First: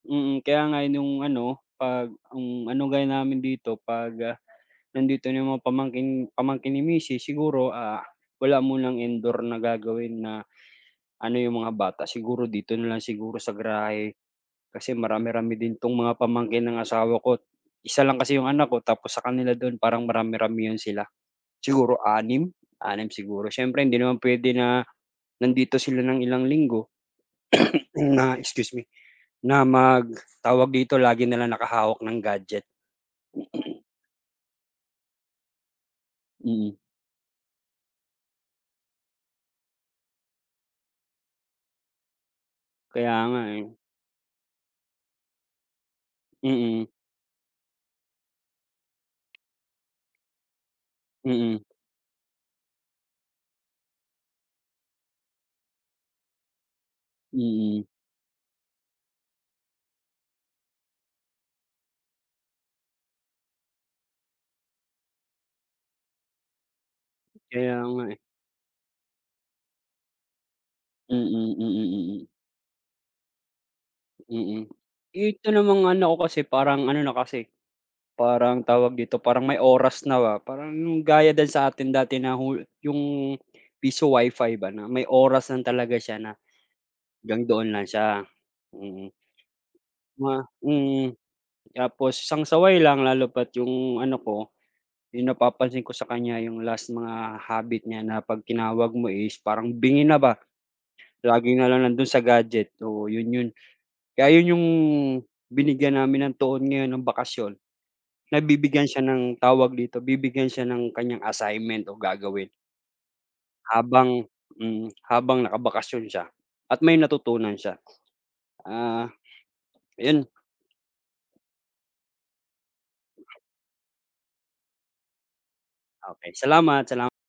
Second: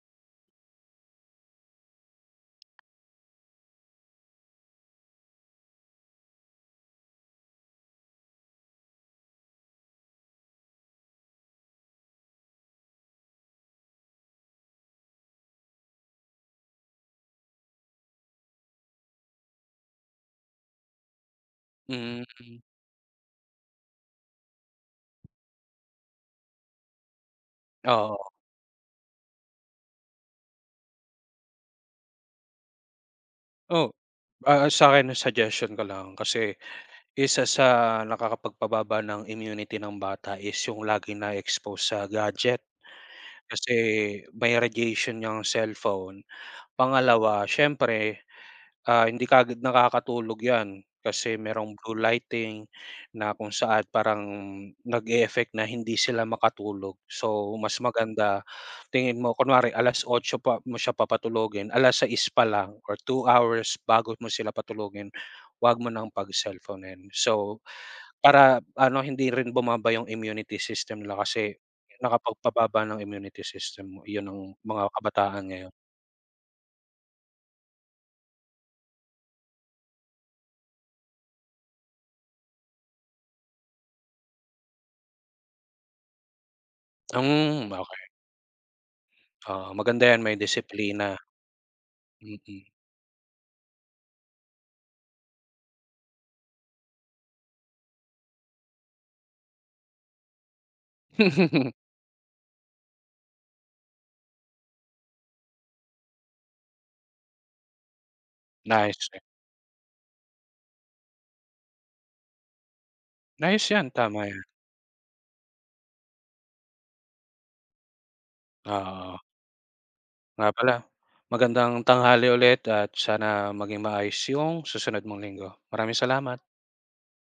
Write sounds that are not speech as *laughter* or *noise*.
Mm, kaya nga nung ano, pag, hmm, ano gawin namin dito, pag, nandito na yung mga pamangkin pamangkin ni misis siguro, ah, wala munang indoor na gagawin na ano yung mga bata, siguro dito na lang siguro sa garahe. Kasi marami-rami din 'tong mga pamangkin ng asawa ko't isa lang kasi yung anak ko tapos sa kanila dun parang marami-ramihan sila. Siguro Mm, anim mm. anim siguro. Siyempre hindi naman pwede na, nandito sila ng ilang linggo, *coughs* Oo. na excuse me, na mag tawag dito, lagi na lang nakahawak ng gadget. *coughs* Oh, ah, sa'kin, ang suggestion ko lang kasi, Mm. isa sa nakakapagpababa ng immunity ng bata is yung laging na-e-expose sa gadget. Kaya nga eh. Kasi may radiation yang cellphone. Mm. Pangalawa, siyempre, ah, hindi kaagad nakakatulog 'yan kasi Mm. merong blue lighting na kung saan parang nag-e-effect na hindi sila makatulog. So mas Mm. maganda tingin mo, kunwari 8:00 pa mo siya papatulugin, 6:00 pa lang or two hours bago mo sila patulugin, huwag mo nang pagselponin. So, Kaya nga eh. para ano hindi rin bumaba yung immunity system nila kasi Mm, mm ,mm. nakapagpababa ng immunity system mo 'yon ng Mm. mga kabataan Ito ngayon. namang anak ko kasi, parang ano na kasi parang tawag dito, parang may oras na, parang gaya din sa atin dati na hulu yung piso WiFi ba na may oras lang talaga siya na hanggang doon Hmm, lang okey. siya. Mm. Ah, maganda yan, may Ma mm. disiplina. Tapos isang Mm. saway lang lalo pa't 'yong ano ko, 'yong napapansin ko sa kanya 'yong last mga habit niya na 'pag tinawag mo is parang bingi na ba. Lagi na *laughs* lang nando'n sa gadget. Oo 'yon 'yon. Kaya, ayun 'yong binigyan namin ng tuon ngayon nang bakasyon, nabibigyan siya *unintelligible* ng tawag dito, bibigyan siya ng kanyang assignment o gagawin. Ayos yan, Habang tama yan. mm, habang nakabakasyon siya at may natutunan siya. Ah Oo. yun. Nga pala, magandang tanghali ulit at sana maging maayos yung susunod mong linggo. Maraming Okey, salamat. salamat, salam